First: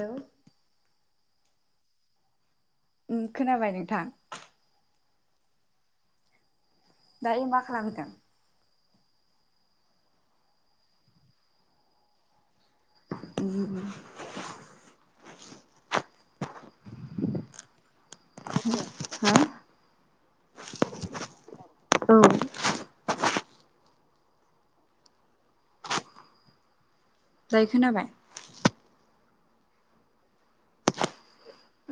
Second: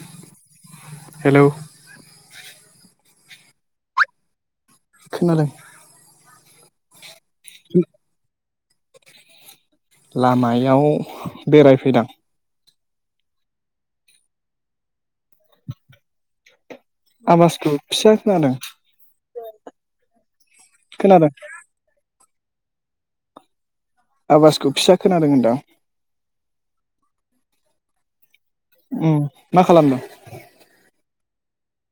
हेल' hello खोनाबाय नोंथां खोनबाय दायो मा खालामहैदों लामायाव बेरायफैदां द [unintelligible] आमाजखौ फिसा खोनादों खोनादों औ आबासखौ फिसा खोनादों होनदां जायो खोनाबाय औ मा खालामदों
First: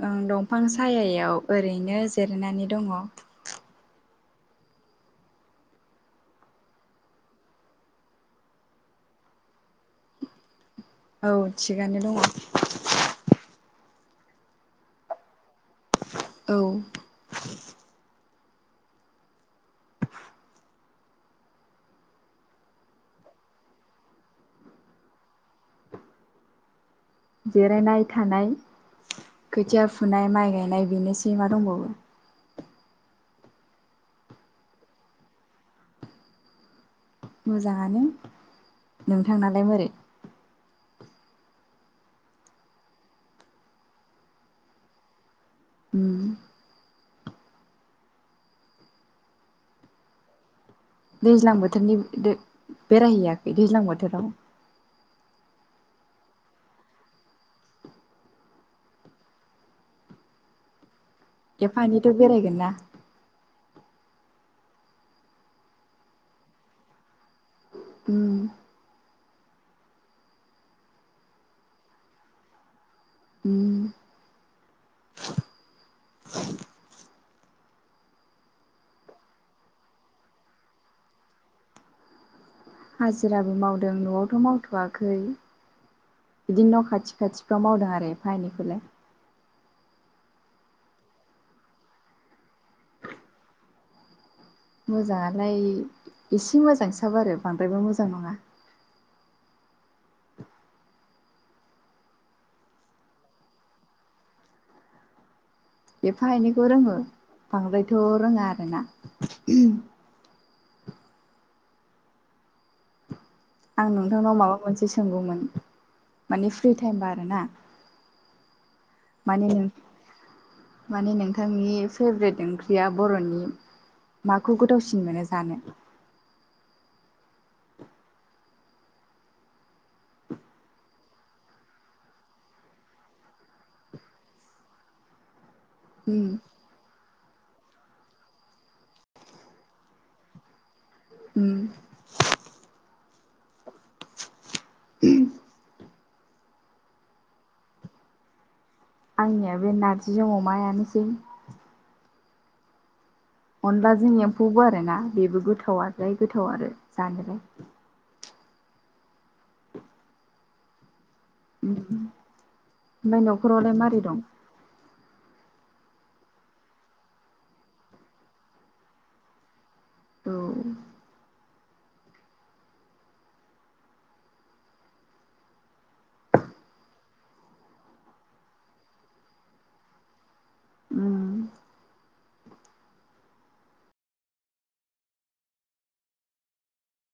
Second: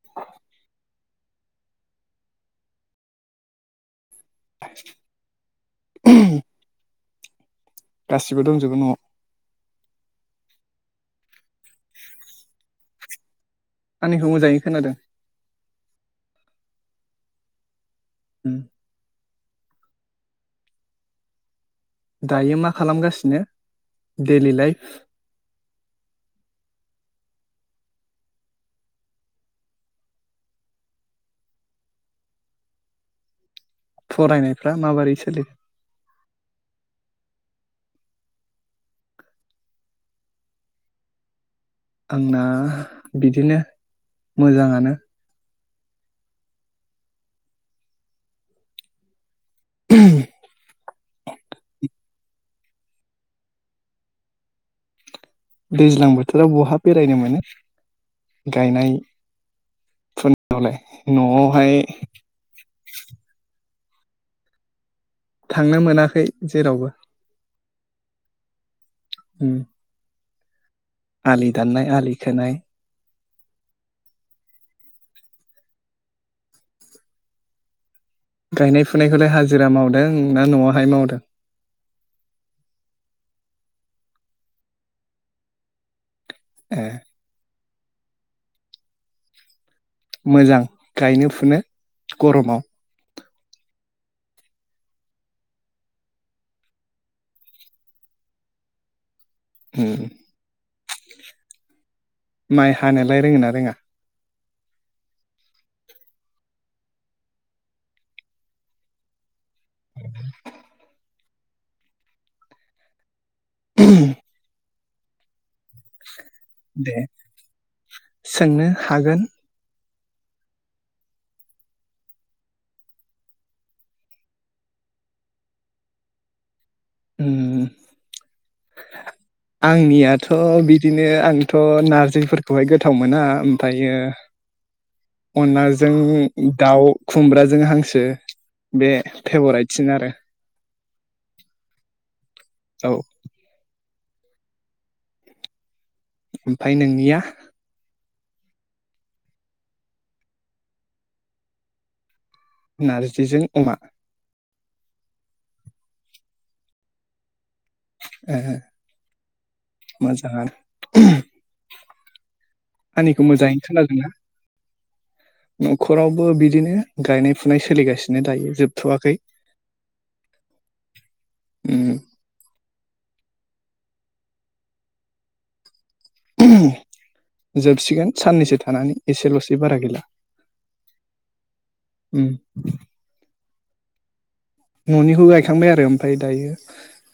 ओं दंफां सायायाव ओरैनो जिरनानै दङ [inaudible] गासिबो दंजोबो न'आव औ थिगानो दङ आंनिखौ मोजाङै खोनादों औ उ [inaudible] दायो मा खालामगासिनो डेलि लाइफ जिरायनाय थानाय खोथिया फुनाय माइ गायनाय बेनोसै मा दंबावो फरायनायफ्रा माबोरै सोलिदों मोजाङानो नोंथांनालाय मोरै आंना बिदिनो मोजाङानो उम [inaudible] दैज्लां बोथोरनि बेरायहैयाखै दैज्लां बोथोराव दैज्लां बोथोराव बहा बेरायनो मोनो गायनाय फोरावलाय न'आवहाय बेरायायगोना थांनो मोनाखै जेरावबो उ [inaudible] [inaudible] आलि दाननाय आलि खोनाय हम [inaudible] गायनाय फुनायखौलाय हाजिरा मावदों ना न'आवहाय मावदों हाजिराबो मावदों न'आवथ' मावथ'वाखै बिदिनो ए न' खाथि खाथि बेयाव मावदों आरो एफा एनैखौलाय मोजां गायनो फुनो गरमाव मोजांङालाय एसे मोजांसाब आरो बांद्रायबो मोजां नंङा ओ माइ हानायोलाय रोङो ना रोङा एफा एनैखौ रोङो बांद्रायथ' रोङा आरोना [inaudible] आं नोंथांनाव माबा मोनसे सोंगौमोन माने फ्रि दे टाइमबा आर ना सोंनो हागोन माने माने नोंथांनि फेभ्रेट ओंख्रिया बर'नि माखौ गोदावसिन मोनो जानो उम [inaudible] आंनियाथ' बिदिनो आंथ' नारजिफोरखौहाय गोथाव मोना ओमफ्रायो उम अनलाजों दाउ खुमब्राजों हांसो बे फेभराइटसिन आरो उम औ [inaudible] ओमफ्राय नोंनिया आंनिया बे नारजिजों अमायानोसै नारजिजों अमा अनलाजों एम्फौबो आर ना बेबो गोथावाय गोथाव आरो जानोलाय ए हे मोजां आनो आंनिखौ ओम मोजाङैनो न'खरावलाय मारै खोनादोंना? दं? न'खरावबो बिदिनो गायनाय फुनाय सोलिगासिनो दायो जोबथ'वाखै औ उम जोबसिगोन साननैसो थानानै एसेल'सै बारा गैला उम उम न'निखौ गायखांबाय आरो ओमफ्राय दायो